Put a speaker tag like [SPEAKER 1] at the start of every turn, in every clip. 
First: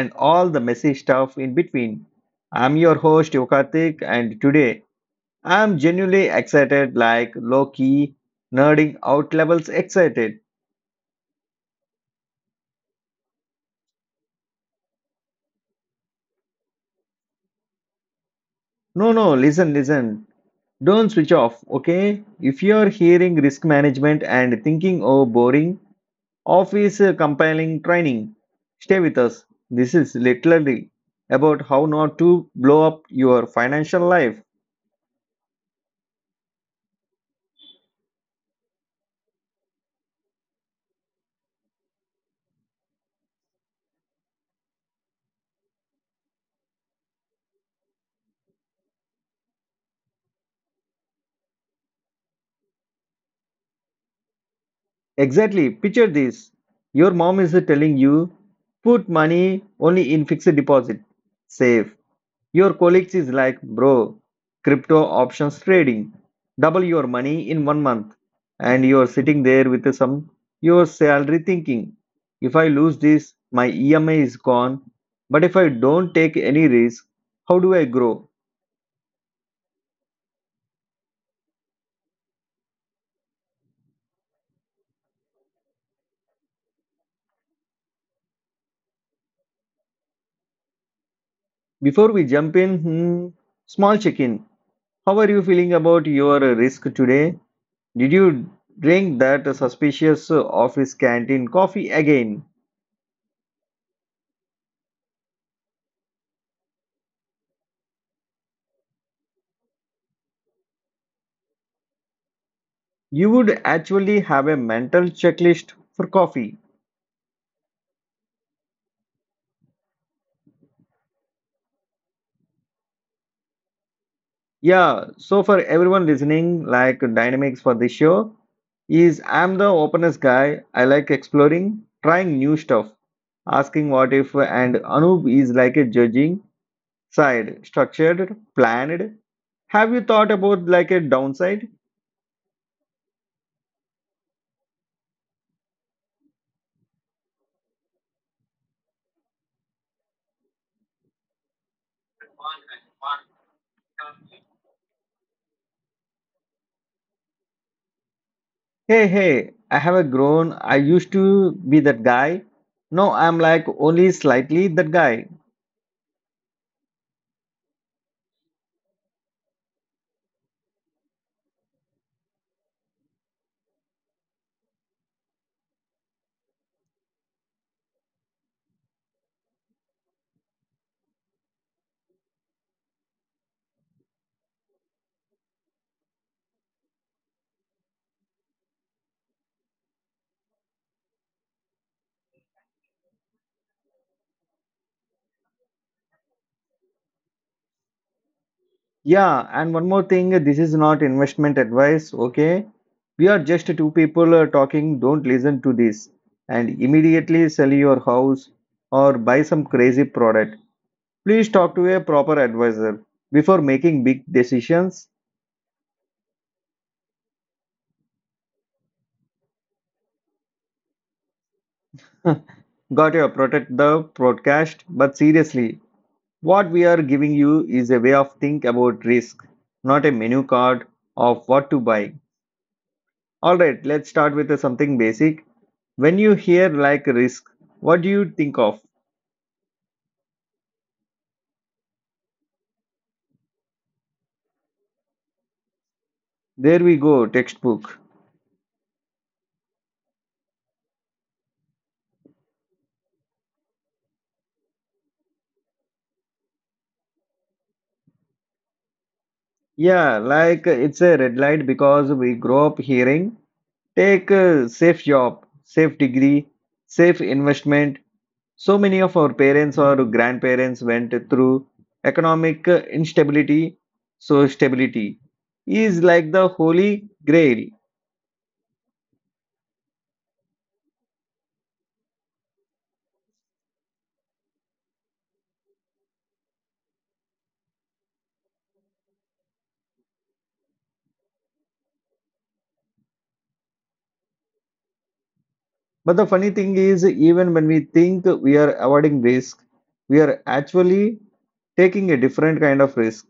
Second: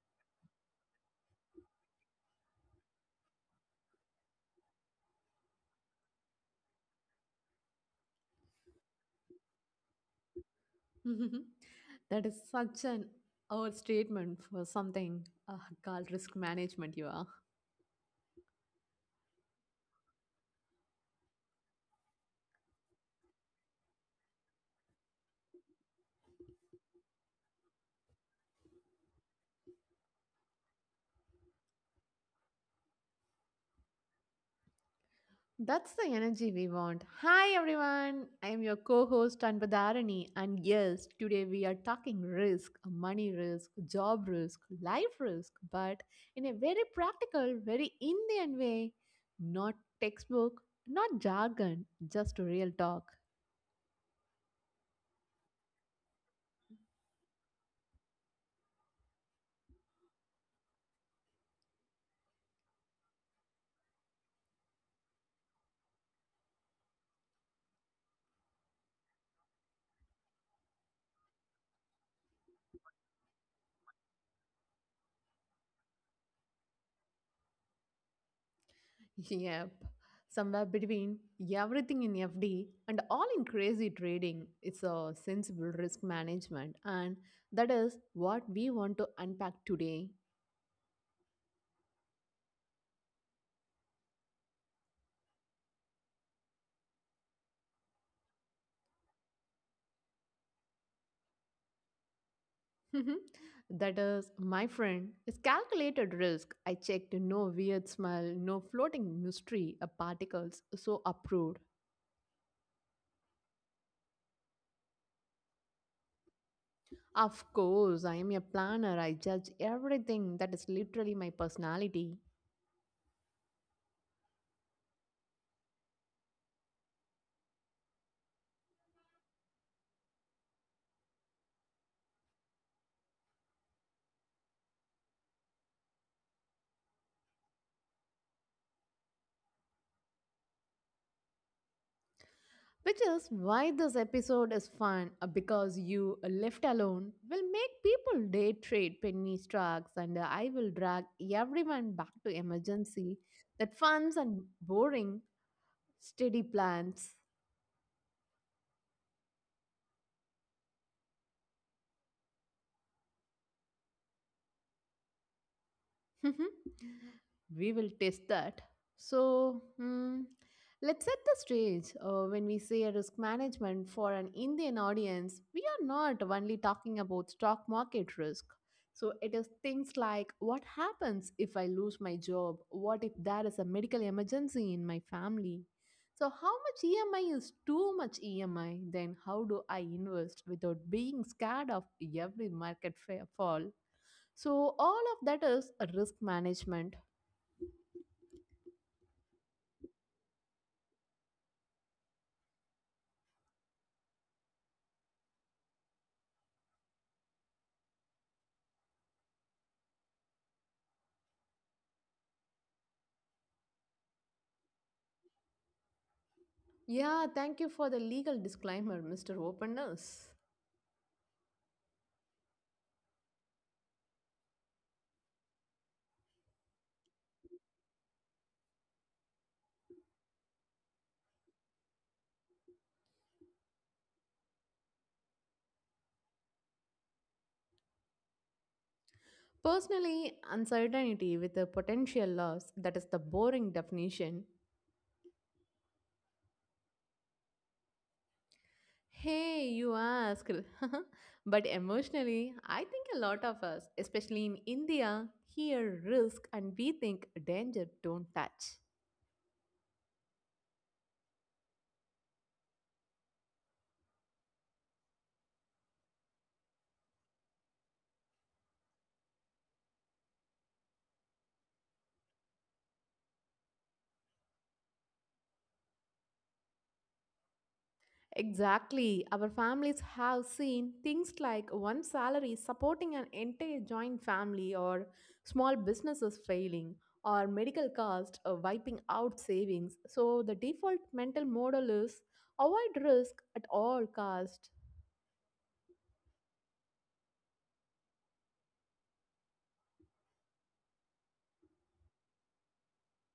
[SPEAKER 1] and all the messy stuff in between. I'm your host Yokatik, and today I'm genuinely excited, like low key, nerding out levels excited.
[SPEAKER 2] That is such an old statement for something uh, called risk management. You are.
[SPEAKER 1] No, no, listen, listen. Don't switch off, okay? If you're hearing risk management and thinking, oh, boring, office compiling training. Stay with us. This is literally about how not to blow up your financial life.
[SPEAKER 2] That's the energy we want. Hi everyone, I am your co-host Anbadharani, and yes, today we are talking risk, money risk, job risk, life risk, but in a very practical, very Indian way. Not textbook, not jargon, just real talk.
[SPEAKER 1] Exactly. Picture this. Your mom is telling you put money only in fixed deposit, save, your colleagues is like, bro, crypto options trading, double your money in 1 month, and you're sitting there with some your salary thinking, if I lose this, my EMI is gone. But if I don't take any risk, how do I grow?
[SPEAKER 2] Yep. Somewhere between everything in FD and all in crazy trading, it's a sensible risk management, and that is what we want to unpack today.
[SPEAKER 1] Before we jump in, hmm, small check-in. How are you feeling about your risk today? Did you drink that suspicious office canteen coffee again?
[SPEAKER 2] Mhm. That is, my friend, is calculated risk. I checked, no weird smell, no floating mystery particles, so approved.
[SPEAKER 1] You would actually have a mental checklist for coffee.
[SPEAKER 2] Of course, I am a planner. I judge everything. That is literally my personality.
[SPEAKER 1] Yeah, so for everyone listening, like dynamics for this show is I'm the openness guy. I like exploring, trying new stuff, asking what if, and Anoop is like a judging side, structured, planned. Have you thought about like a downside?
[SPEAKER 2] Which is why this episode is fun because you, left alone, will make people day trade penny stocks, and I will drag everyone back to emergency that funds and boring, steady plans.
[SPEAKER 1] Hey, hey, I have a grown. I used to be that guy. No, I'm like only slightly that guy.
[SPEAKER 2] Mhm. We will test that. So, let's set the stage. When we say risk management for an Indian audience, we are not only talking about stock market risk. So, it is things like, what happens if I lose my job? What if there is a medical emergency in my family? So, how much EMI is too much EMI? Then, how do I invest without being scared of every fall? So, all of that is a risk management.
[SPEAKER 1] Yeah, and one more thing, this is not investment advice, okay? We are just two people talking, don't listen to this and immediately sell your house or buy some crazy product. Please talk to a proper advisor before making big decisions.
[SPEAKER 2] Yeah, thank you for the legal disclaimer, Mr. Openness.
[SPEAKER 1] Got your protect the broadcast, but seriously, what we are giving you is a way of think about risk, not a menu card of what to buy. All right, let's start with something basic. When you hear like risk, what do you think of?
[SPEAKER 2] Personally, uncertainty with a potential loss, that is the boring definition.
[SPEAKER 1] There we go, textbook.
[SPEAKER 2] Hey, you asked. But emotionally, I think a lot of us, especially in India, hear risk and we think danger, don't touch.
[SPEAKER 1] Yeah, like it's a red light because we grow up hearing take a safe job, safe degree, safe investment. So many of our parents or grandparents went through economic instability, so stability is like the holy grail.
[SPEAKER 2] Exactly. Our families have seen things like one salary supporting an entire joint family, or small businesses failing, or medical costs wiping out savings. So the default mental model is avoid risk at all cost.
[SPEAKER 1] But the funny thing is, even when we think we are avoiding risk, we are actually taking a different kind of risk.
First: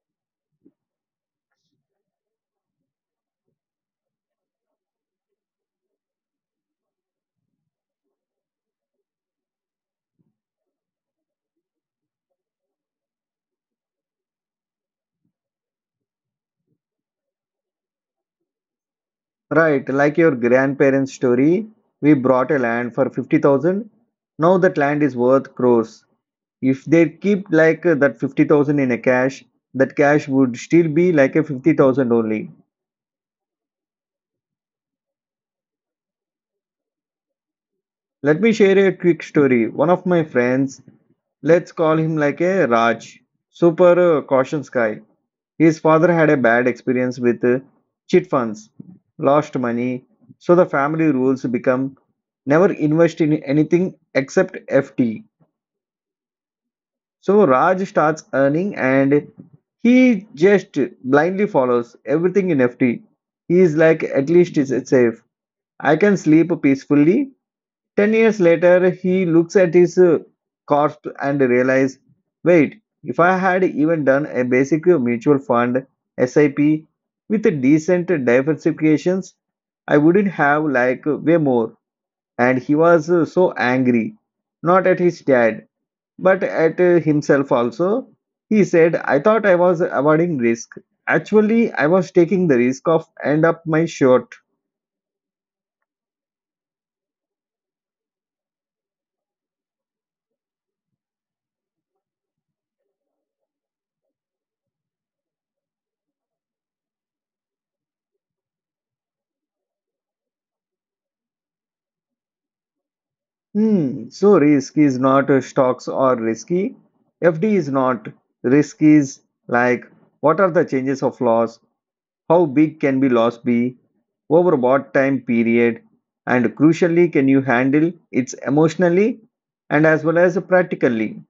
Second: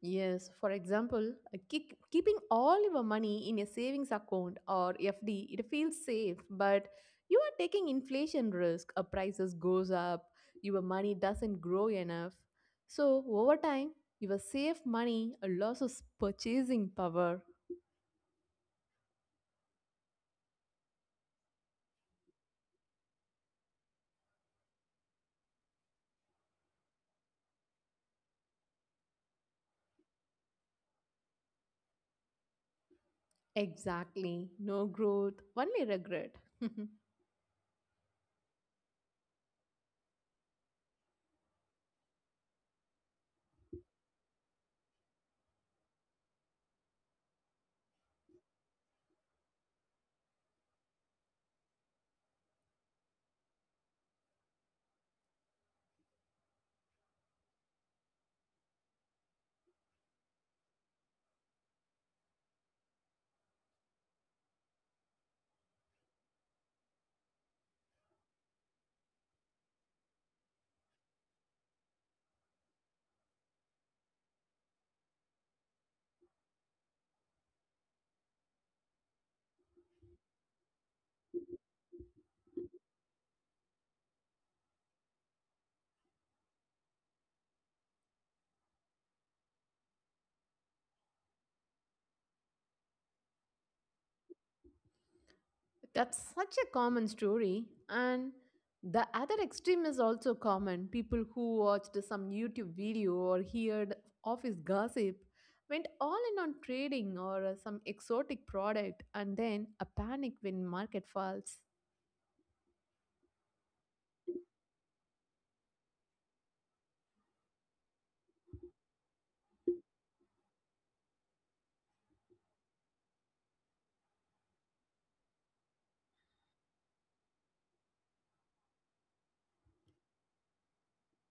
[SPEAKER 2] Yes, for example, a kick, keeping all your money in a savings account or FD, it feels safe, but you are taking inflation risk. A prices goes up, your money doesn't grow enough. So over time, your safe money loses purchasing power.
[SPEAKER 1] Right, like your grandparents' story, we bought a land for 50,000. Now that land is worth crores. If they keep like that 50,000 in a cash, that cash would still be like a 50,000 only.
[SPEAKER 2] Exactly. No growth, only regret.
[SPEAKER 1] Let me share a quick story. One of my friends, let's call him like a Raj, super cautious guy. His father had a bad experience with chit funds, lost money, so the family rules become never invest in anything except FT. So Raj starts earning and he just blindly follows everything in FT. He is like, at least it's safe. I can sleep peacefully. 10 years later, he looks at his corpse and realizes, wait, if I had even done a basic mutual fund SIP with a decent diversifications, I wouldn't have like way more. And he was so angry, not at his dad, but at himself also. He said, I thought I was avoiding risk. Actually, I was taking the risk of end up my short.
[SPEAKER 2] That's such a common story. And the other extreme is also common. People who watched some YouTube video or heard office gossip went all in on trading or some exotic product and then a panic when market falls.
[SPEAKER 1] Hmm, so risk is not stocks or risky. FD is not. Risk is like what are the changes of loss? How big can be loss be? Over what time period? And crucially, can you handle it emotionally and as well as practically?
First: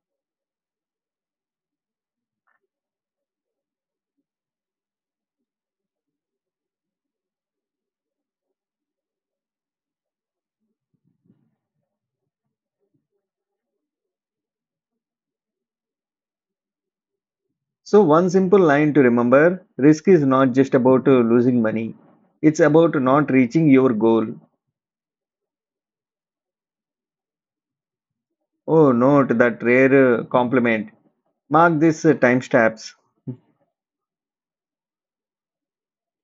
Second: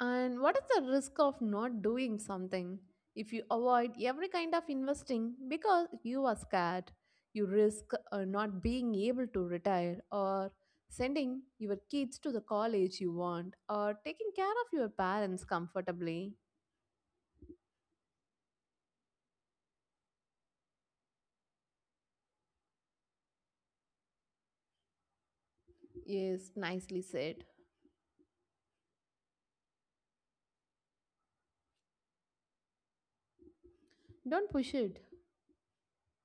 [SPEAKER 2] And what is the risk of not doing something? If you avoid every kind of investing because you are scared, you risk not being able to retire, or sending your kids to the college you want, or taking care of your parents comfortably.
[SPEAKER 1] So, one simple line to remember risk is not just about losing money, it's about not reaching your goal.
[SPEAKER 2] Yes, nicely said.
[SPEAKER 1] Oh, note that rare compliment. Mark this timestamps.
[SPEAKER 2] Don't push it.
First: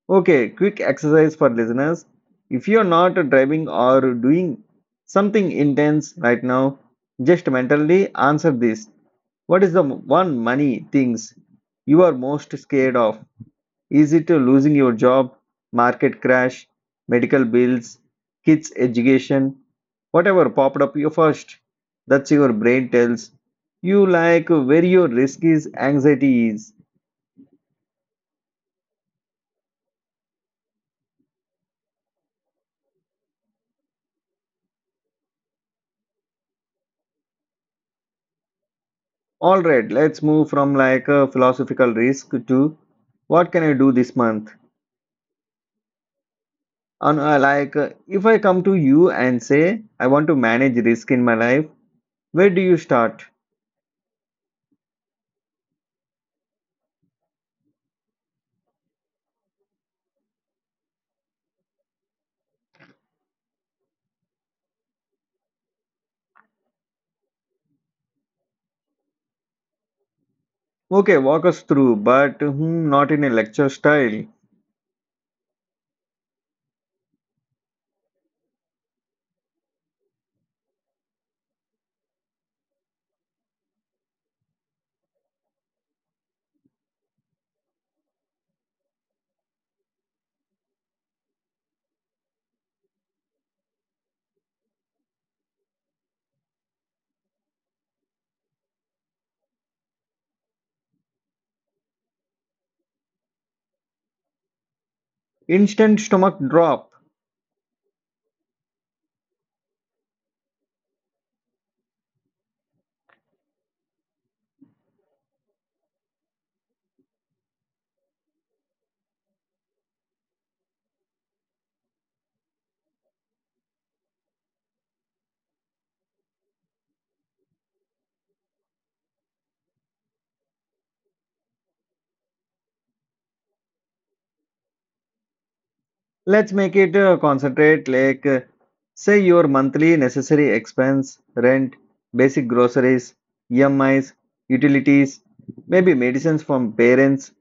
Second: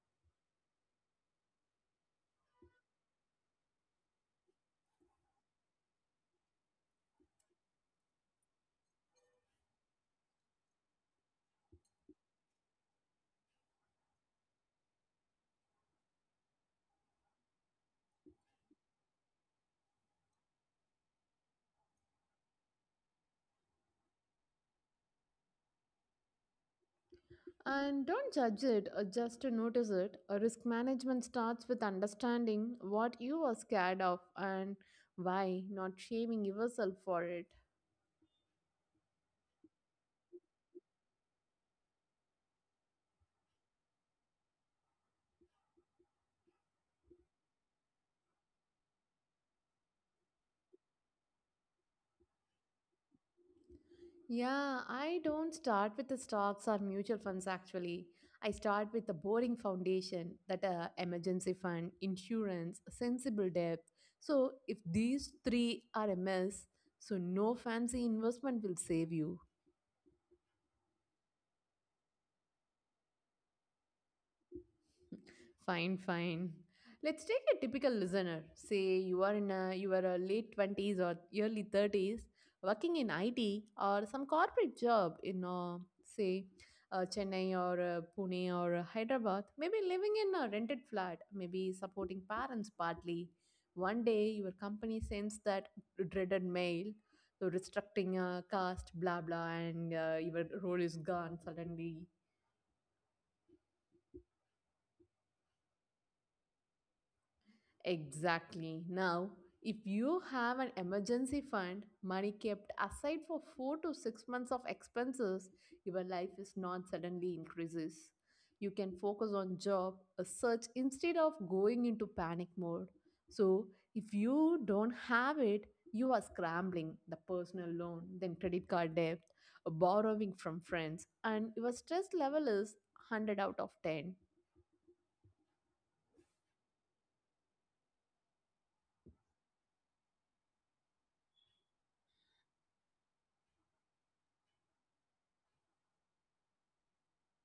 [SPEAKER 1] Okay, quick exercise for listeners. If you're not driving or doing something intense right now, just mentally answer this. What is the one money things you are most scared of? Is it a losing your job, market crash, medical bills, kids' education, whatever popped up you first? That's your brain tells you like where your risk is, anxiety is.
[SPEAKER 2] And don't judge it, just to notice it. A risk management starts with understanding what you are scared of and why, not shaming yourself for it.
[SPEAKER 1] All right, let's move from like a philosophical risk to what can I do this month? And like if I come to you and say I want to manage risk in my life, where do you start?
[SPEAKER 2] Yeah, I don't start with the stocks or mutual funds actually. I start with the boring foundation that emergency fund, insurance, sensible debt. So if these three are a mess, so no fancy investment will save you.
[SPEAKER 1] Okay, walk us through, but hmm, not in a lecture style.
[SPEAKER 2] Fine, fine. Let's take a typical listener. Say you are in a, you are a late twenties or early thirties, working in IT or some corporate job in say Chennai or Pune or Hyderabad. Maybe living in a rented flat. Maybe supporting parents partly. One day your company sends that dreaded mail, so restricting caste, blah blah, and your role is gone suddenly.
[SPEAKER 1] Instant stomach drop.
[SPEAKER 2] Exactly. Now, if you have an emergency fund, money kept aside for 4 to 6 months of expenses, your life is not suddenly increases. You can focus on job a search instead of going into panic mode. So, if you don't have it, you are scrambling the personal loan, then credit card debt, borrowing from friends, and your stress level is 100 out of 10.
[SPEAKER 1] Let's make it concentrate like say your monthly necessary expense, rent, basic groceries, EMIs, utilities, maybe medicines from parents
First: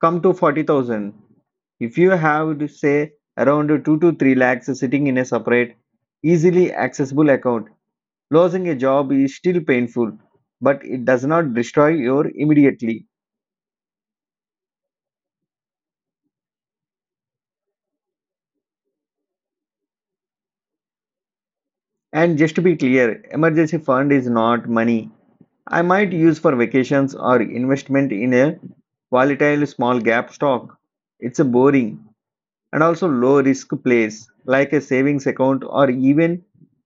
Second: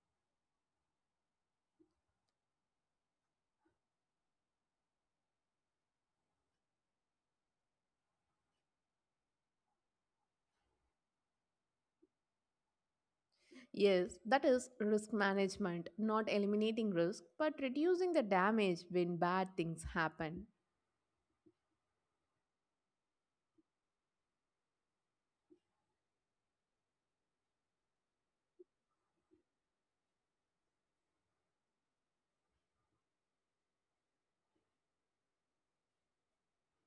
[SPEAKER 1] come to 40,000. If you have to say around 2 to 3 lakhs sitting in a separate, easily accessible account, losing a job is still painful, but it does not destroy your immediately.
[SPEAKER 2] Yes, that is risk management, not eliminating risk, but reducing the damage when bad things happen.
[SPEAKER 1] And just to be clear, emergency fund is not money I might use for vacations or investment in a volatile small gap stock. It's a boring and also low risk place like a savings account or even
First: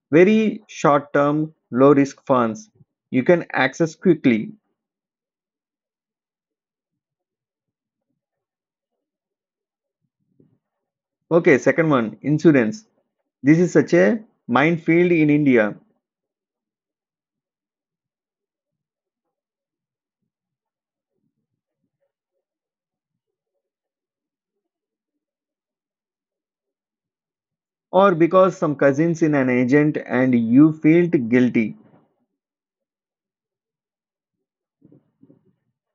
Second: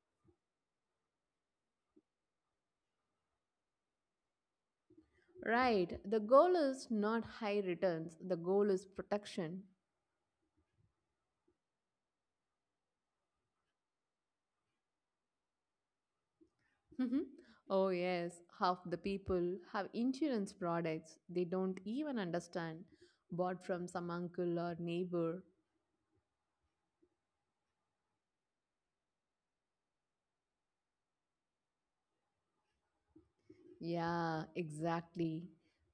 [SPEAKER 1] very short term low risk funds you can access quickly.
[SPEAKER 2] Right, the goal is not high returns, the goal is protection.
[SPEAKER 1] Okay, second one insurance. This is such a minefield in India
[SPEAKER 2] Mhm. Oh, yes, half the people have insurance products they don't even understand, bought from some uncle or neighbor.
[SPEAKER 1] or because some cousins in an agent and you feel guilty.
[SPEAKER 2] Yeah, exactly.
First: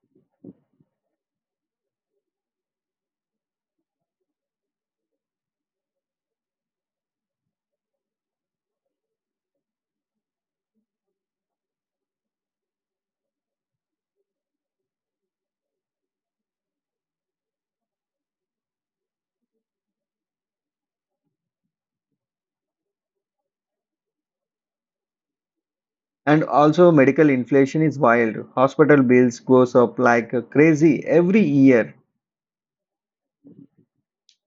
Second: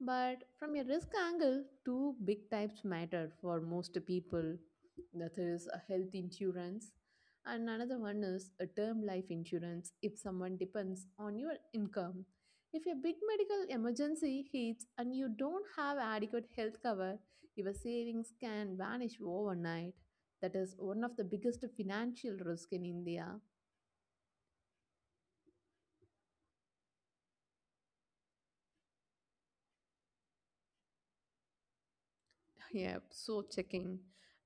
[SPEAKER 2] But from a risk angle, two big types matter for most people. That is a health insurance, and another one is a term life insurance if someone depends on your income. If a big medical emergency hits and you don't have adequate health cover, your savings can vanish overnight. That is one of the biggest financial risks in India.
[SPEAKER 1] And also medical inflation is wild. Hospital bills goes up like crazy every year.
[SPEAKER 2] Yep, so checking.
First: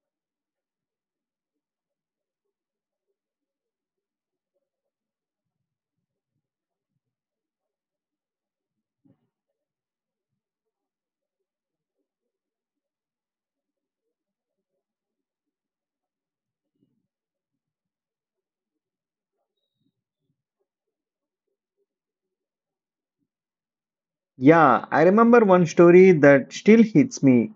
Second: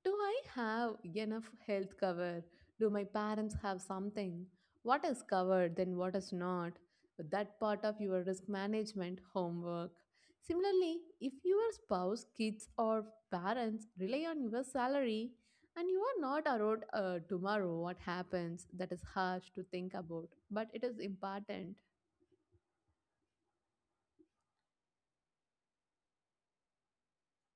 [SPEAKER 2] Do I have enough health cover? Do my parents have something? What is covered, then what is not? But that part of your risk management homework. Similarly, if your spouse, kids, or parents rely on your salary and you are not around tomorrow, what happens? That is harsh to think about, but it is important.
[SPEAKER 1] Yeah, I remember one story that still hits me.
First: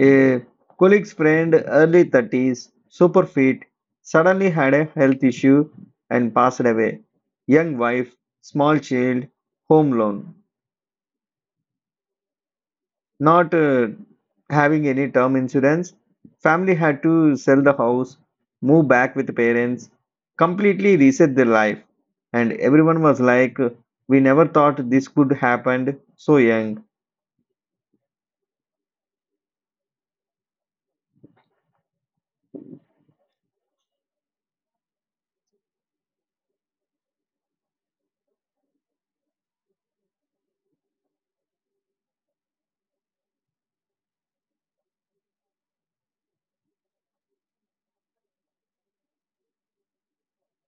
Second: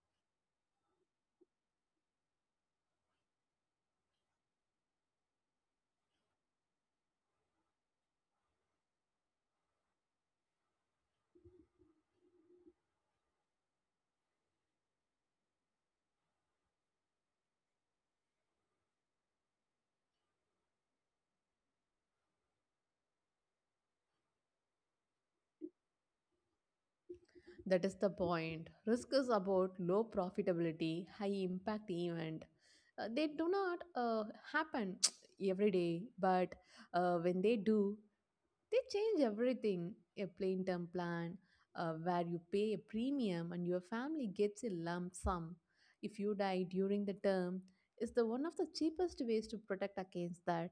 [SPEAKER 1] A colleague's friend, early 30s, super fit, suddenly had a health issue and passed away. Young wife, small child, home loan, not having any term insurance. Family had to sell the house, move back with parents, completely reset their life. And everyone was like, we never thought this could happen so young.
[SPEAKER 2] That is the point. Risk is about low profitability, high impact event. They do not happen every day, but when they do, they change everything. A plain term plan where you pay a premium and your family gets a lump sum if you die during the term is the one of the cheapest ways to protect against that.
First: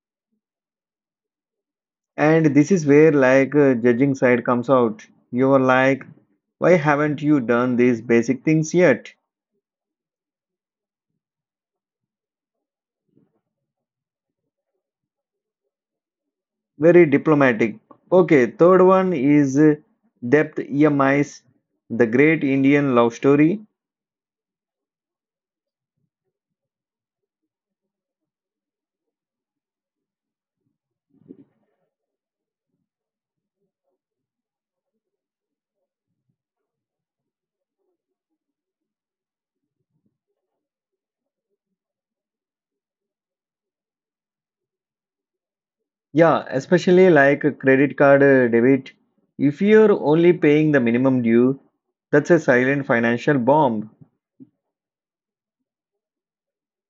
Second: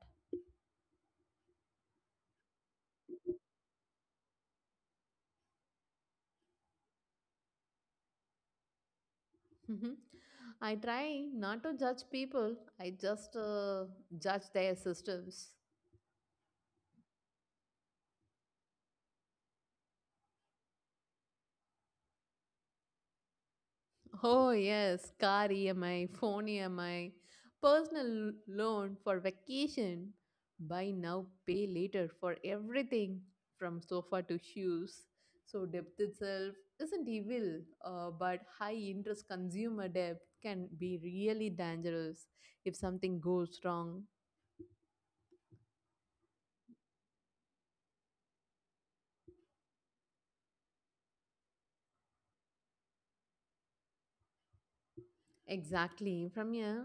[SPEAKER 1] And this is where like judging side comes out. You are like, why haven't you done these basic things yet?
[SPEAKER 2] Mhm. I try not to judge people. I just judge their systems.
[SPEAKER 1] Very diplomatic. Okay, third one is depth EMIs, the great Indian love story.
[SPEAKER 2] Oh, yes, car EMI, phone EMI, loan for vacation. Buy now, pay later for everything from sofa to shoes. So, debt itself isn't evil, but high interest consumer debt can be really dangerous if something goes wrong.
[SPEAKER 1] Yeah, especially like a credit card debit. If you're only paying the minimum due, that's a silent financial bomb.
[SPEAKER 2] Exactly. From a,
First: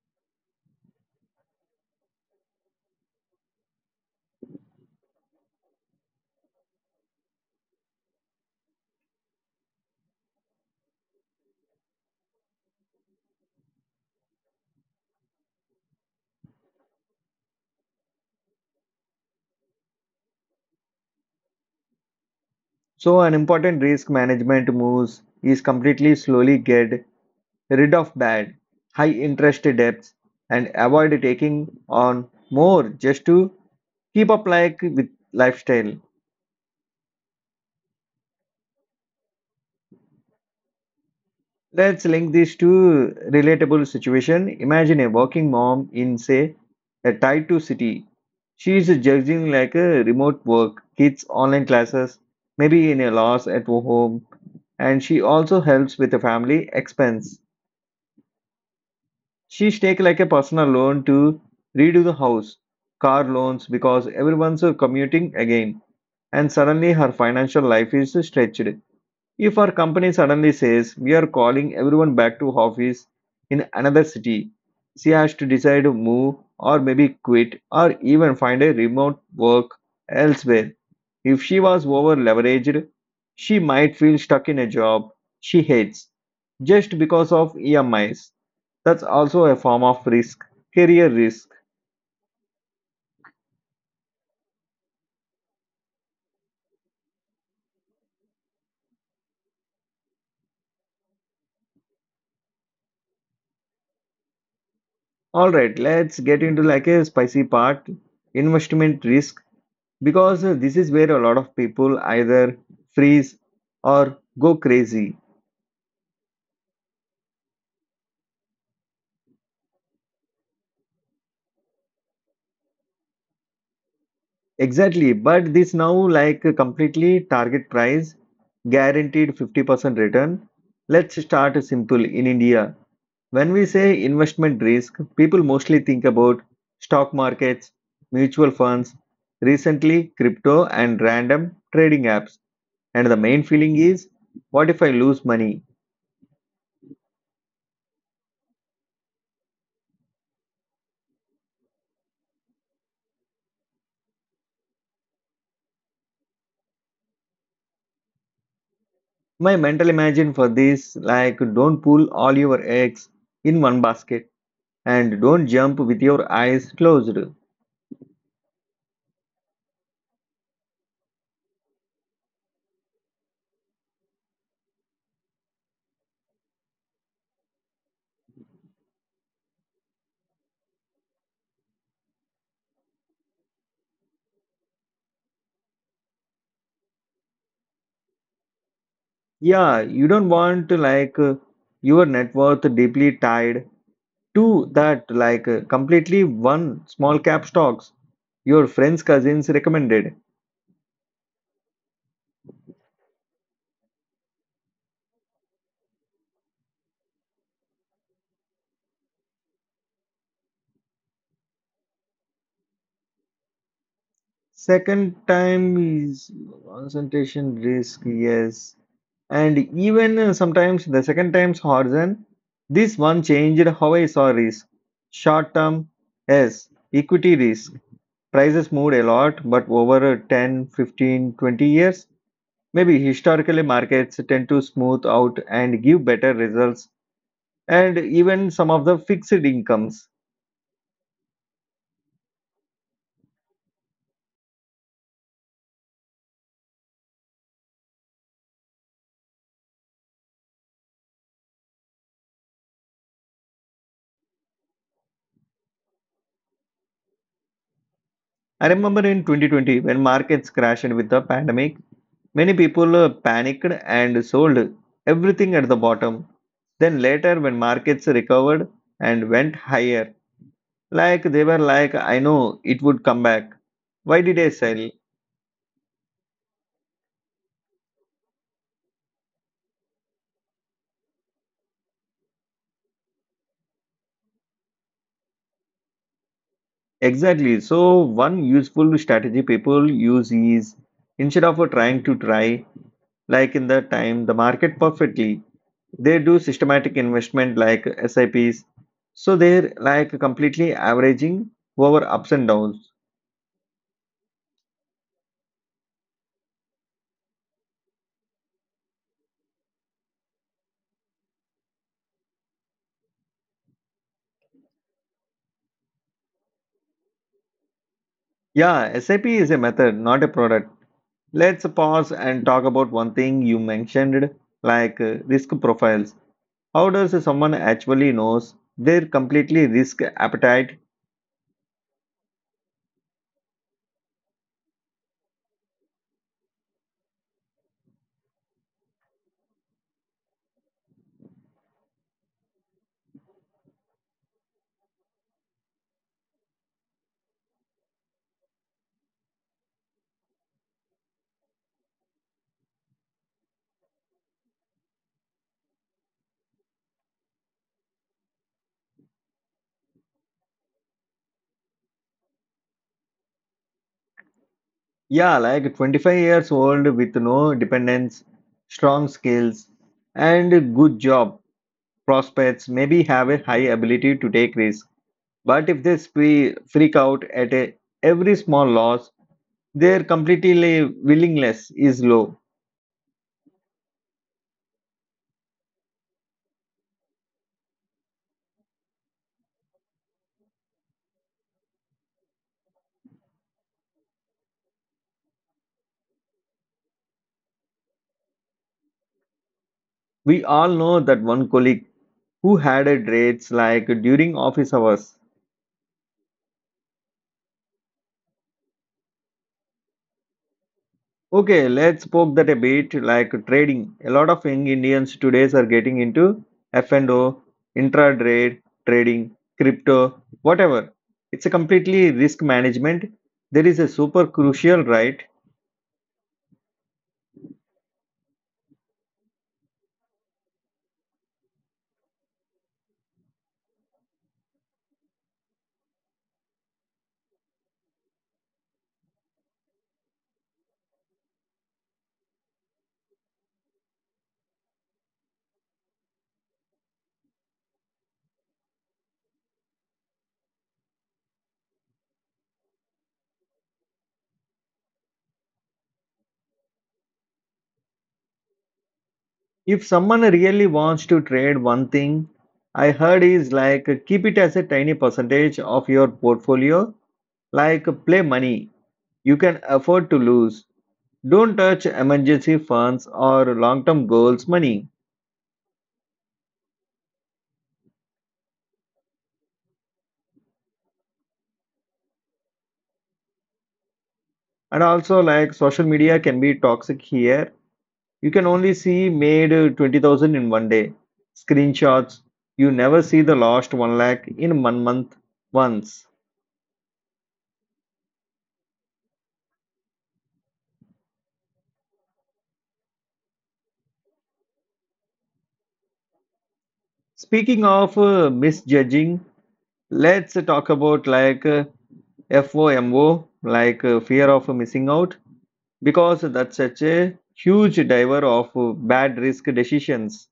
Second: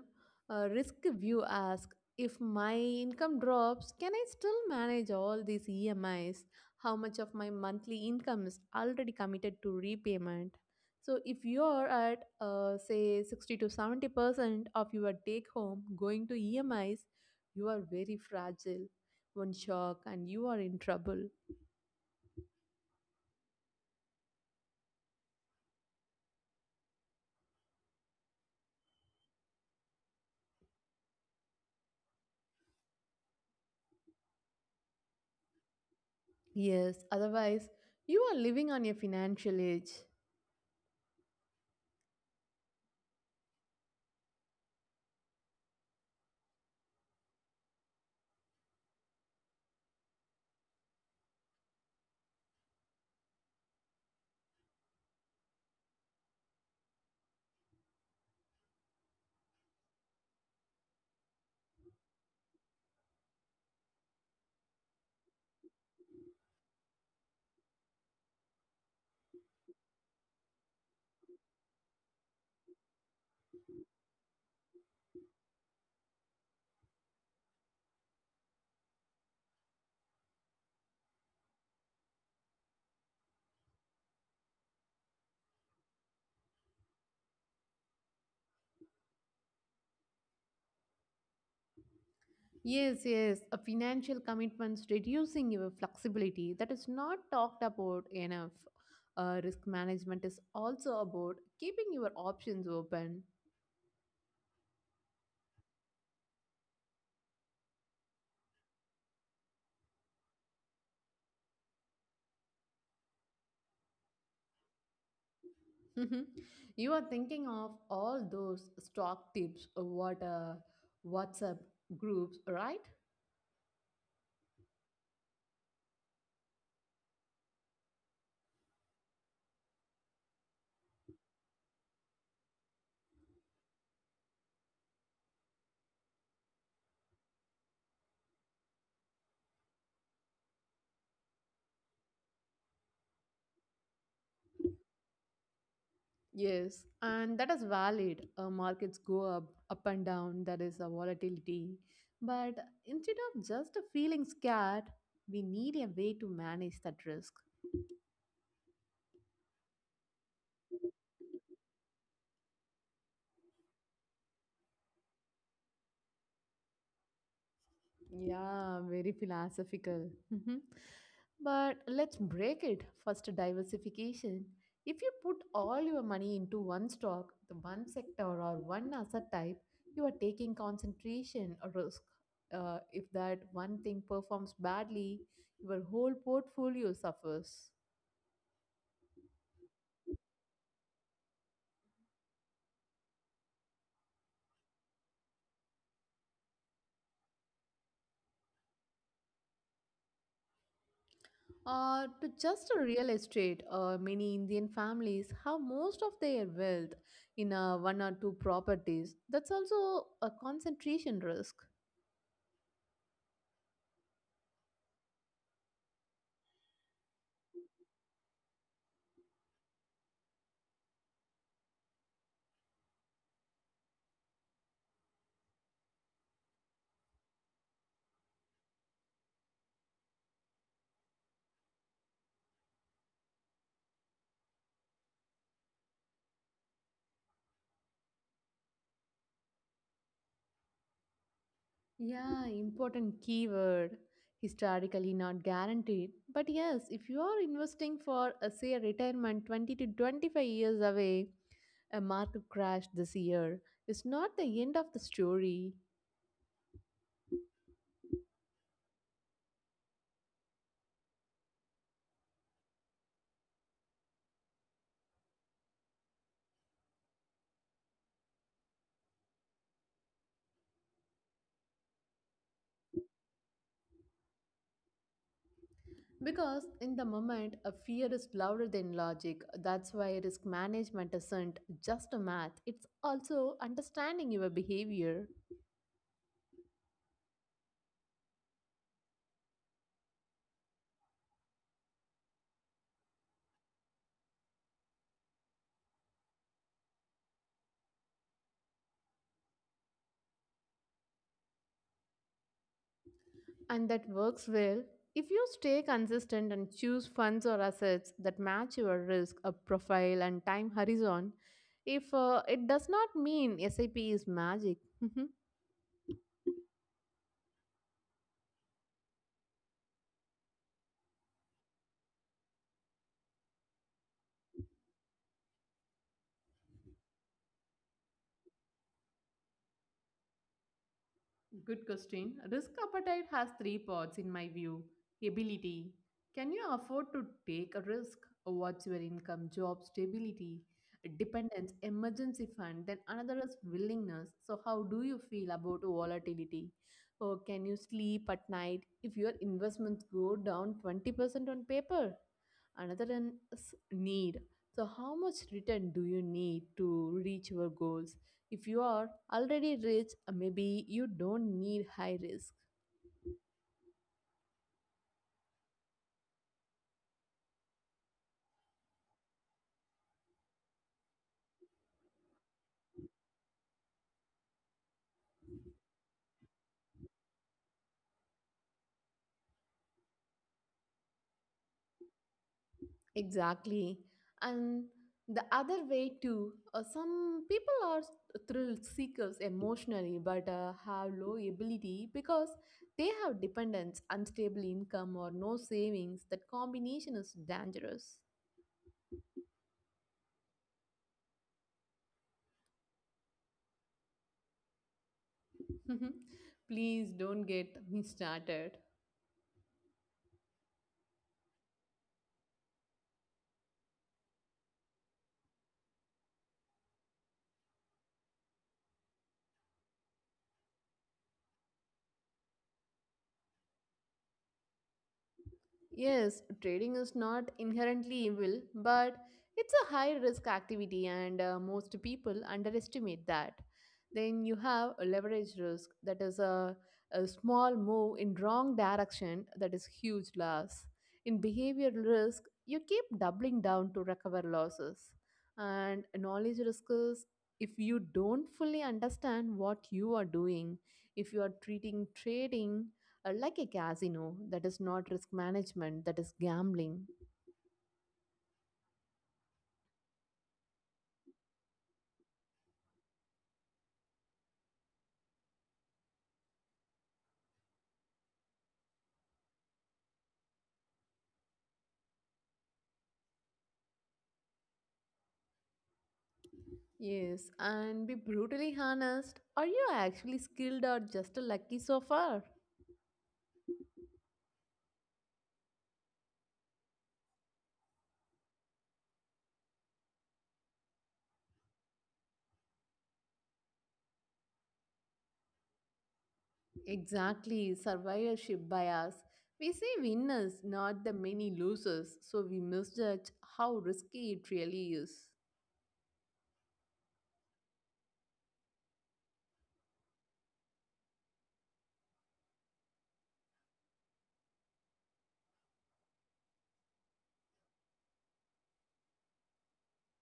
[SPEAKER 2] a risk view, ask if my income drops, can I still manage all these EMIs? How much of my monthly income is already committed to repayment? So, if you're at say 60 to 70% of your take home going to EMIs, you are very fragile, one shock, and you are in trouble.
[SPEAKER 1] So an important risk management moves is completely slowly get rid of bad, high interest debts and avoid taking on more just to keep up like with lifestyle.
[SPEAKER 2] Yes, otherwise, you are living on your financial edge.
[SPEAKER 1] Let's link this to relatable situation. Imagine a working mom in say a tied to city. She is judging like a remote work, kids online classes, maybe in a loss at home, and she also helps with the family expense. She take like a personal loan to redo the house, car loans because everyone's commuting again, and suddenly her financial life is stretched. If her company suddenly says we are calling everyone back to office in another city, she has to decide to move or maybe quit or even find a remote work elsewhere. If she was over-leveraged, she might feel stuck in a job she hates just because of EMIs. That's also a form of risk, career risk.
[SPEAKER 2] Yes, yes, a financial commitments reducing your flexibility, that is not talked about enough. Risk management is also about keeping your options open.
[SPEAKER 1] All right, let's get into like a spicy part, investment risk, because this is where a lot of people either freeze or go crazy.
[SPEAKER 2] You are thinking of all those stock tips, WhatsApp groups, right?
[SPEAKER 1] Exactly, but this now like a completely target price, guaranteed 50% return. Let's start simple in India. When we say investment risk, people mostly think about stock markets, mutual funds, recently crypto and random trading apps. And the main feeling is, what if I lose money?
[SPEAKER 2] Yes, and that is valid. Markets go up and down. That is a volatility. But instead of just feeling scared, we need a way to manage that risk.
[SPEAKER 1] My mental imagine for this like don't pull all your eggs in one basket and don't jump with your eyes closed.
[SPEAKER 2] Yeah, very philosophical. Mhm. But let's break it. First, diversification. If you put all your money into one stock, the one sector, or one asset type, you are taking concentration or risk. If that one thing performs badly, your whole portfolio suffers.
[SPEAKER 1] Yeah, you don't want like your net worth deeply tied to that like completely one small cap stocks your friends cousins recommended.
[SPEAKER 2] To just a real estate, many Indian families have most of their wealth in one or two properties. That's also a concentration risk.
[SPEAKER 1] Second time is concentration risk, yes. And even sometimes the second time's horizon, this one changed how I saw risk. Short term, yes, equity risk. Prices moved a lot, but over 10, 15, 20 years. Maybe historically markets tend to smooth out and give better results and even some of the fixed incomes.
[SPEAKER 2] Yeah, important keyword. Historically not guaranteed. But yes, if you are investing for, say, a retirement 20 to 25 years away, a market crash this year is not the end of the story.
[SPEAKER 1] I remember in 2020 when markets crashed with the pandemic, many people panicked and sold everything at the bottom. Then later when markets recovered and went higher, like they were like, I know it would come back. Why did I sell?
[SPEAKER 2] Because in the moment, a fear is louder than logic. That's why risk management isn't just a math, it's also understanding your behavior.
[SPEAKER 1] Exactly. So one useful strategy people use is instead of trying to try like in the time the market perfectly, they do systematic investment like SIPs. So they're like completely averaging over ups and downs.
[SPEAKER 2] And that works well if you stay consistent and choose funds or assets that match your risk profile and time horizon. If it does not mean SIP is magic.
[SPEAKER 1] Yeah, SIP is a method, not a product. Let's pause and talk about one thing you mentioned, like risk profiles. How does someone actually knows their completely risk appetite?
[SPEAKER 2] Good question. Risk appetite has three parts in my view. Ability. Can you afford to take a risk? What's your income, job stability, dependence, emergency fund? Then another is willingness. So, how do you feel about volatility? Or can you sleep at night if your investments go down 20% on paper? Another one is need. So, how much return do you need to reach your goals? If you are already rich, maybe you don't need high risk.
[SPEAKER 1] Yeah, like 25 years old with no dependents, strong skills, and a good job prospects maybe have a high ability to take risks. But if they freak out at a, every small loss, their completely willingness is low.
[SPEAKER 2] Exactly. And the other way too, some people are thrill seekers emotionally but have low ability because they have dependence, unstable income, or no savings. That combination is dangerous.
[SPEAKER 1] We all know that one colleague who had a rates like during office hours.
[SPEAKER 2] Please don't get me started.
[SPEAKER 1] Okay, let's poke that a bit like trading. A lot of young Indians today are getting into F&O, intraday trading, crypto, whatever. It's a completely risk management. There is a super crucial right.
[SPEAKER 2] Yes, trading is not inherently evil, but it's a high risk activity, and most people underestimate that. Then you have a leverage risk, that is a small move in wrong direction, that is huge loss. In behavioral risk, you keep doubling down to recover losses. And knowledge risk is, if you don't fully understand what you are doing, if you are treating trading like a casino, that is not risk management, that is gambling.
[SPEAKER 1] If someone really wants to trade one thing, I heard is like keep it as a tiny percentage of your portfolio, like play money. You can afford to lose. Don't touch emergency funds or long term goals money.
[SPEAKER 2] Yes, and be brutally honest, are you actually skilled or just a lucky so far.
[SPEAKER 1] And also, like social media can be toxic here. You can only see made 20,000 in one day. Screenshots. You never see the last 1 lakh in one month once.
[SPEAKER 2] Exactly, survivorship bias, we see winners not the many losers, so we misjudge how risky it really is.
[SPEAKER 1] Speaking of misjudging, let's talk about like FOMO, like fear of missing out, because that's such a huge driver of bad risk decisions.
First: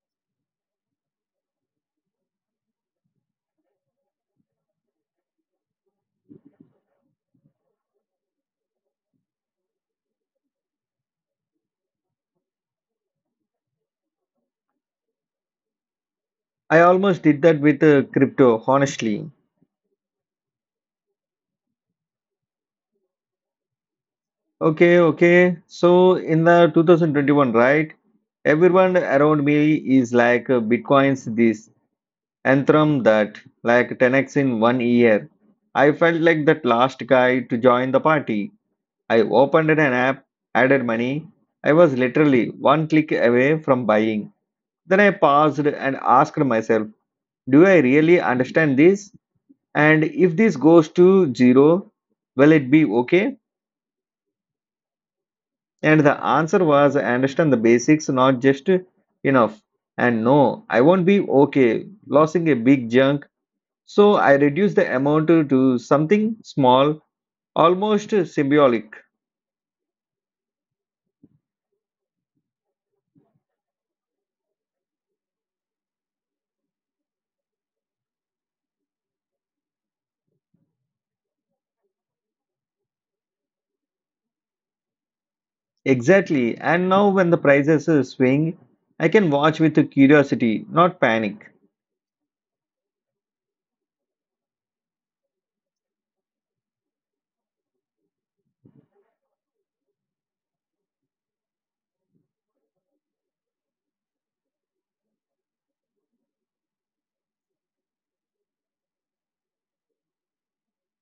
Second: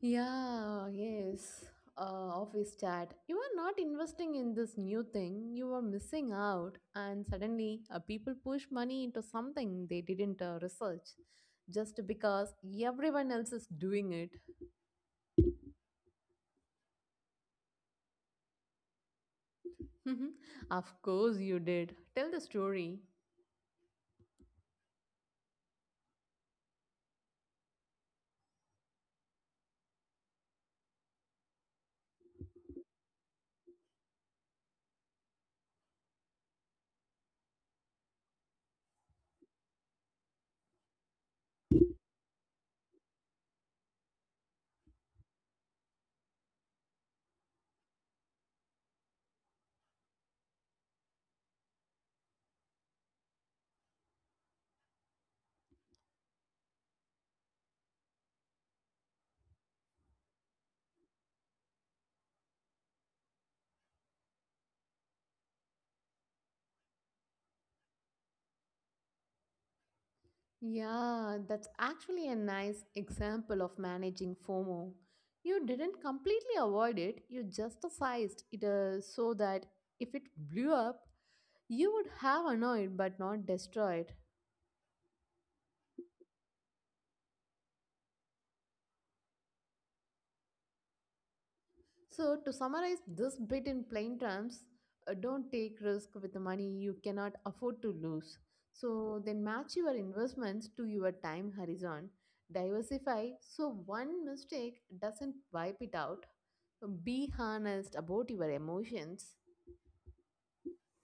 [SPEAKER 2] Yeah, yes. Office chat. You are not investing in this new thing. You are missing out, and suddenly people push money into something they didn't research just because everyone else is doing it.
[SPEAKER 1] I almost did that with crypto, honestly.
[SPEAKER 2] Of course, you did. Tell the story.
[SPEAKER 1] Okay, okay. So in the 2021, right? Everyone around me is like Bitcoin's this, Anthem that, like 10x in one year. I felt like that last guy to join the party. I opened an app, added money. I was literally one click away from buying. Then I paused and asked myself, do I really understand this? And if this goes to zero, will it be okay? And the answer was, I understand the basics, not just enough. And no, I won't be okay losing a big chunk. So I reduced the amount to something small, almost symbolic.
[SPEAKER 2] Yeah, that's actually a nice example of managing FOMO. You didn't completely avoid it, you just sized it so that if it blew up, you would have annoyed but not destroyed.
[SPEAKER 1] Exactly. And now, when the prices swing, I can watch with curiosity, not panic.
[SPEAKER 2] So, to summarize this bit in plain terms, don't take risk with the money you cannot afford to lose. So, then match your investments to your time horizon. Diversify so one mistake doesn't wipe it out. Be honest about your emotions.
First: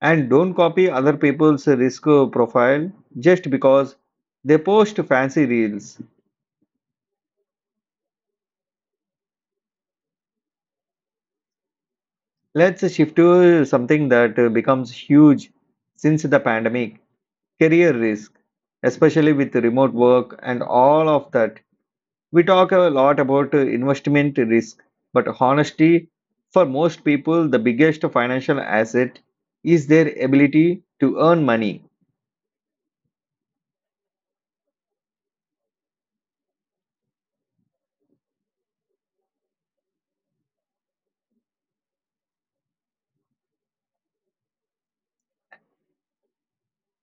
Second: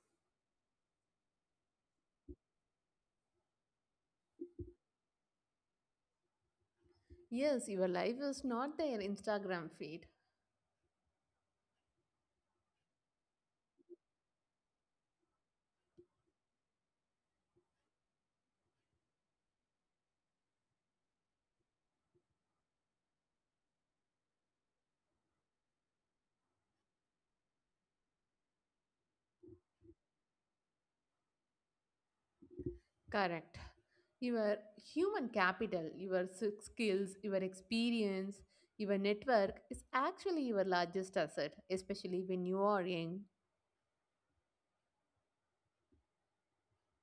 [SPEAKER 1] And don't copy other people's risk profile just because they post fancy reels.
[SPEAKER 2] Yes, your life is not their Instagram feed.
[SPEAKER 1] Let's shift to something that becomes huge since the pandemic. Career risk, especially with remote work and all of that. We talk a lot about investment risk, but honestly, for most people, the biggest financial asset is their ability to earn money.
[SPEAKER 2] Correct. Your human capital, your skills, your experience, your network is actually your largest asset, especially when you are young.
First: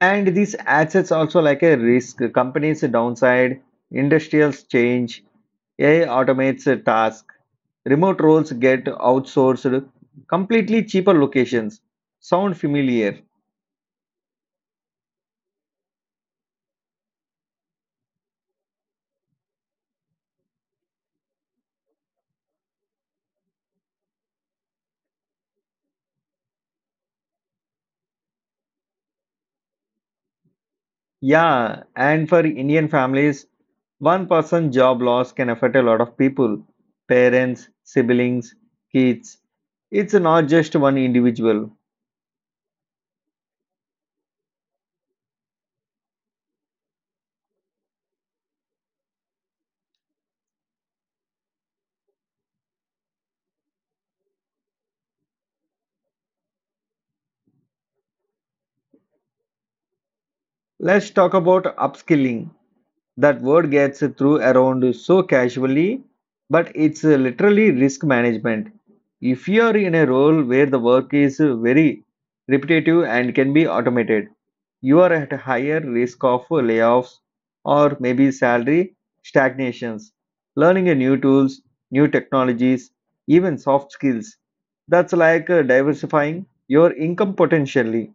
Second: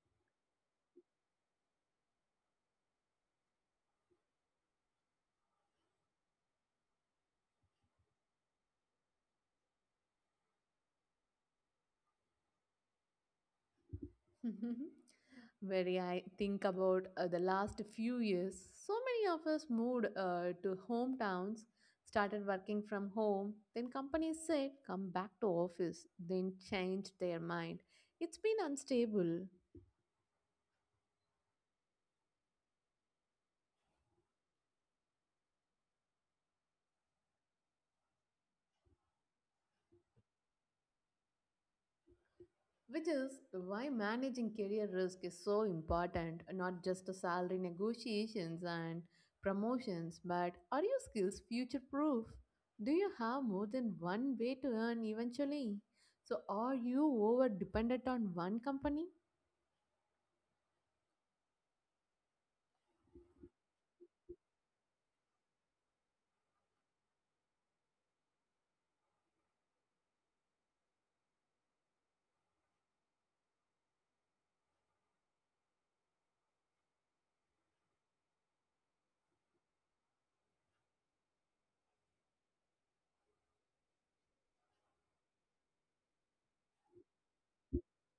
[SPEAKER 1] And these assets also like a risk. Companies downside, industrials change, AI automates a task, remote roles get outsourced, completely cheaper locations. Sound familiar?
[SPEAKER 2] Very, I think about the last few years, so many of us moved to hometowns, started working from home, then companies said, come back to office, then changed their mind. It's been unstable.
[SPEAKER 1] Yeah, and for Indian families, one person job loss can affect a lot of people, parents, siblings, kids. It's not just one individual.
[SPEAKER 2] Which is why managing career risk is so important, not just to salary negotiations and promotions, but are your skills future proof? Do you have more than one way to earn eventually? So, are you over dependent on one company?
[SPEAKER 1] Let's talk about upskilling. That word gets through around so casually, but it's literally risk management. If you are in a role where the work is very repetitive and can be automated, you are at a higher risk of layoffs or maybe salary stagnations. Learning a new tools, new technologies, even soft skills. That's like diversifying your income potentially.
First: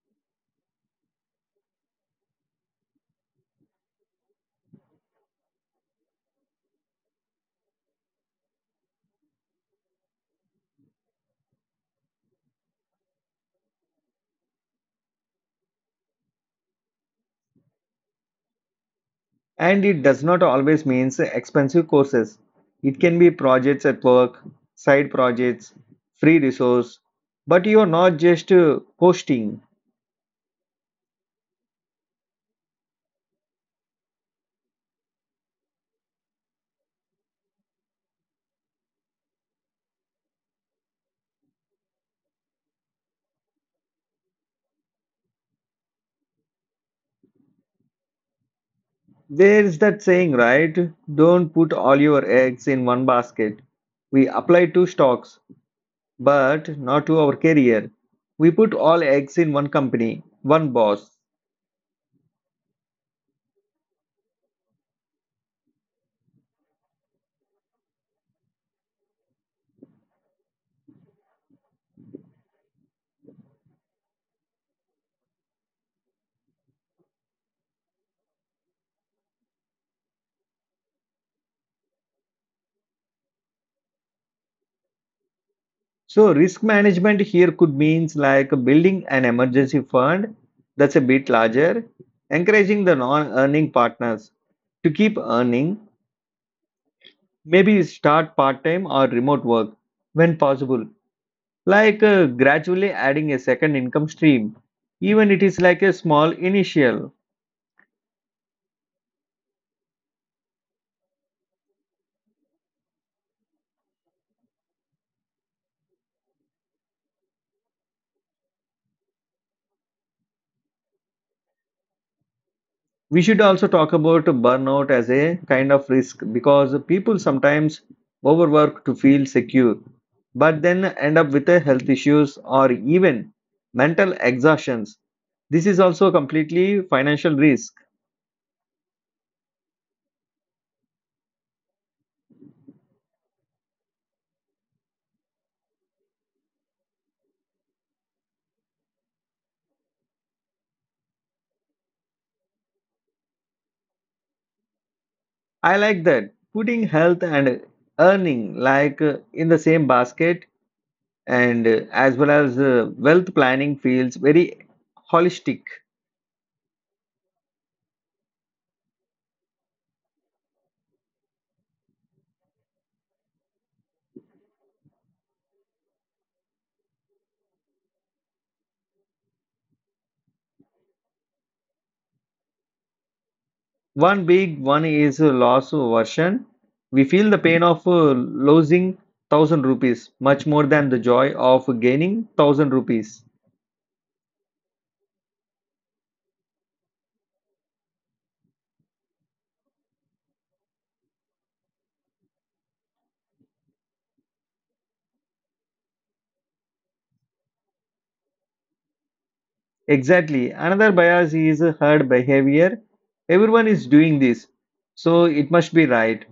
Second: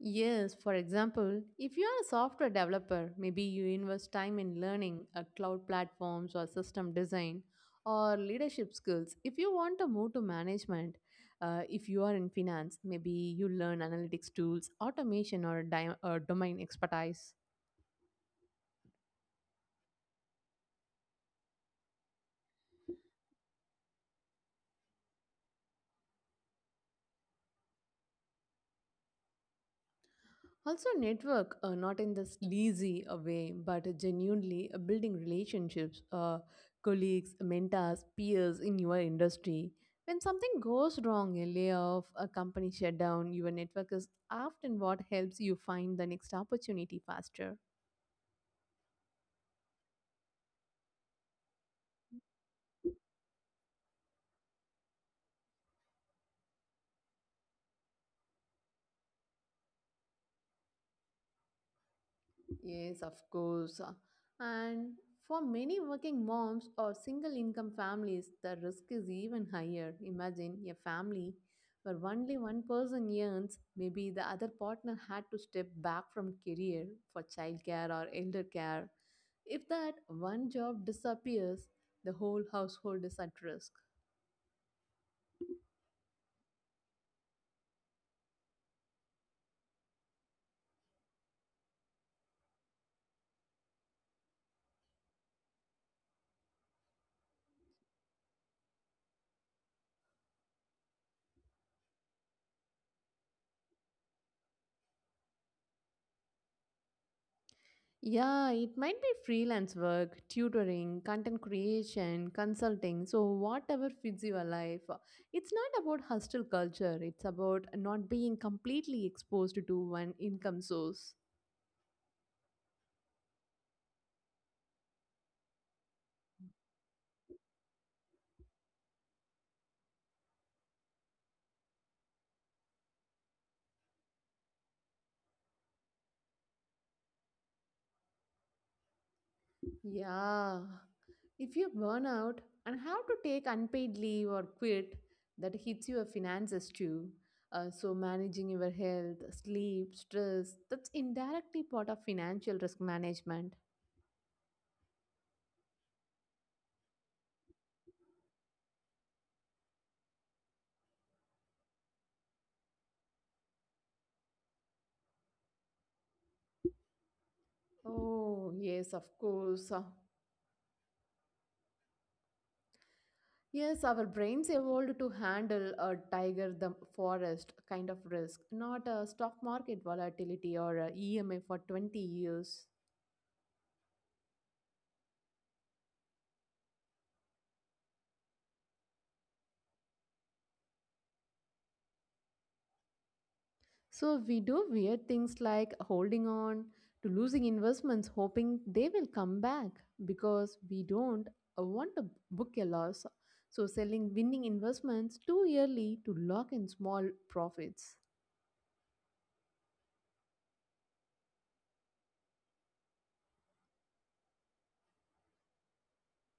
[SPEAKER 2] Yes, for example, if you are a software developer, maybe you invest time in learning cloud platforms or system design or leadership skills. If you want to move to management, if you are in finance, maybe you learn analytics tools, automation, or, or domain expertise.
[SPEAKER 1] And it does not always means expensive courses. It can be projects at work, side projects, free resource. But you are not just coasting.
[SPEAKER 2] Also, network, not in this lazy way, but genuinely building relationships, colleagues, mentors, peers in your industry. When something goes wrong, a layoff, a company shutdown, your network is often what helps you find the next opportunity faster.
[SPEAKER 1] There's that saying, right? Don't put all your eggs in one basket. We apply to stocks, but not to our career. We put all eggs in one company, one boss.
[SPEAKER 2] Yes, of course. And for many working moms or single income families, the risk is even higher. Imagine a family where only one person earns, maybe the other partner had to step back from career for childcare or elder care. If that one job disappears, the whole household is at risk.
[SPEAKER 1] So risk management here could means like building an emergency fund that's a bit larger, encouraging the non-earning partners to keep earning, maybe start part-time or remote work when possible, like gradually adding a second income stream even it is like a small initial.
[SPEAKER 2] Yeah, it might be freelance work, tutoring, content creation, consulting, so whatever fits your life. It's not about hostile culture, it's about not being completely exposed to one income source.
[SPEAKER 1] We should also talk about burnout as a kind of risk because people sometimes overwork to feel secure but then end up with a health issues or even mental exhaustions. This is also completely financial risk.
[SPEAKER 2] Yeah. If you burn out and have to take unpaid leave or quit, that hits your finances too. So, managing your health, sleep, stress, that's indirectly part of financial risk management.
[SPEAKER 1] I like that putting health and earning like in the same basket and as well as wealth planning feels very holistic.
[SPEAKER 2] Oh, yes, of course. Yes, our brains evolved to handle a tiger, the forest kind of risk, not a stock market volatility or a EMA for 20 years.
[SPEAKER 1] One big one is loss version. We feel the pain of losing thousand rupees much more than the joy of gaining thousand rupees.
[SPEAKER 2] So we do weird things like holding on to losing investments, hoping they will come back because we don't want to book a loss. So selling winning investments too early to lock in small profits.
[SPEAKER 1] Exactly. Another bias is herd behavior. Everyone is doing this, so it must be right.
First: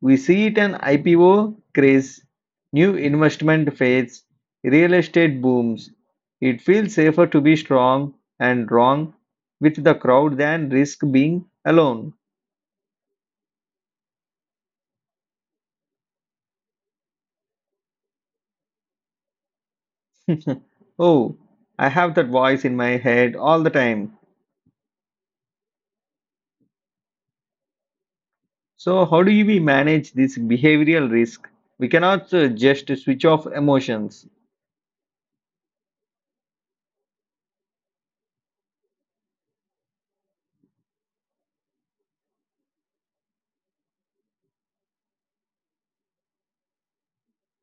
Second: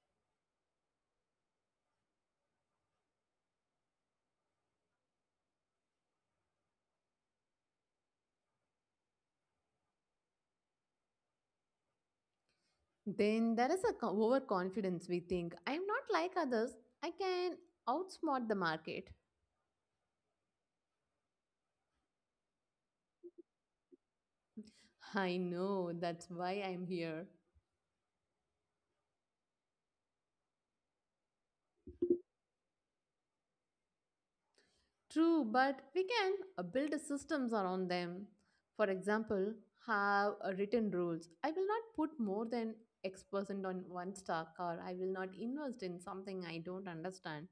[SPEAKER 1] We see it in IPO craze, new investment fades, real estate booms. It feels safer to be strong and wrong with the crowd than risk being alone.
[SPEAKER 2] Then there is a overconfidence we think I'm not like others, I can outsmart the market.
[SPEAKER 1] Oh, I have that voice in my head all the time.
[SPEAKER 2] I know that's why I'm here.
[SPEAKER 1] So, how do we manage this behavioral risk? We cannot just switch off emotions.
[SPEAKER 2] True, but we can build systems around them. For example, have written rules. I will not put more than X percent on one stock, or I will not invest in something I don't understand.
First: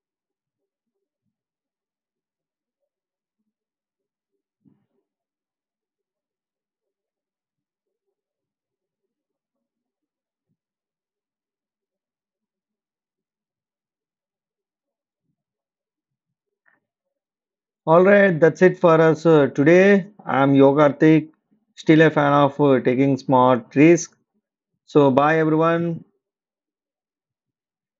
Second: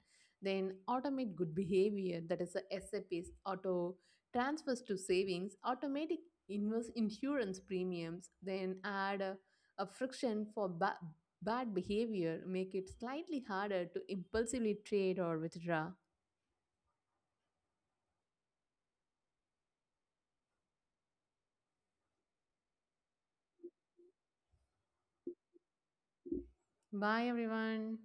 [SPEAKER 2] Then automate good behavior, that is, the SAPs, auto transfers to savings, automatic invest insurance premiums, then add a friction for bad behavior, make it slightly harder to impulsively trade or withdraw.
[SPEAKER 1] All right, that's it for us today. I'm Yogartik, still a fan of taking smart risks. So, bye everyone.
[SPEAKER 2] Bye, everyone.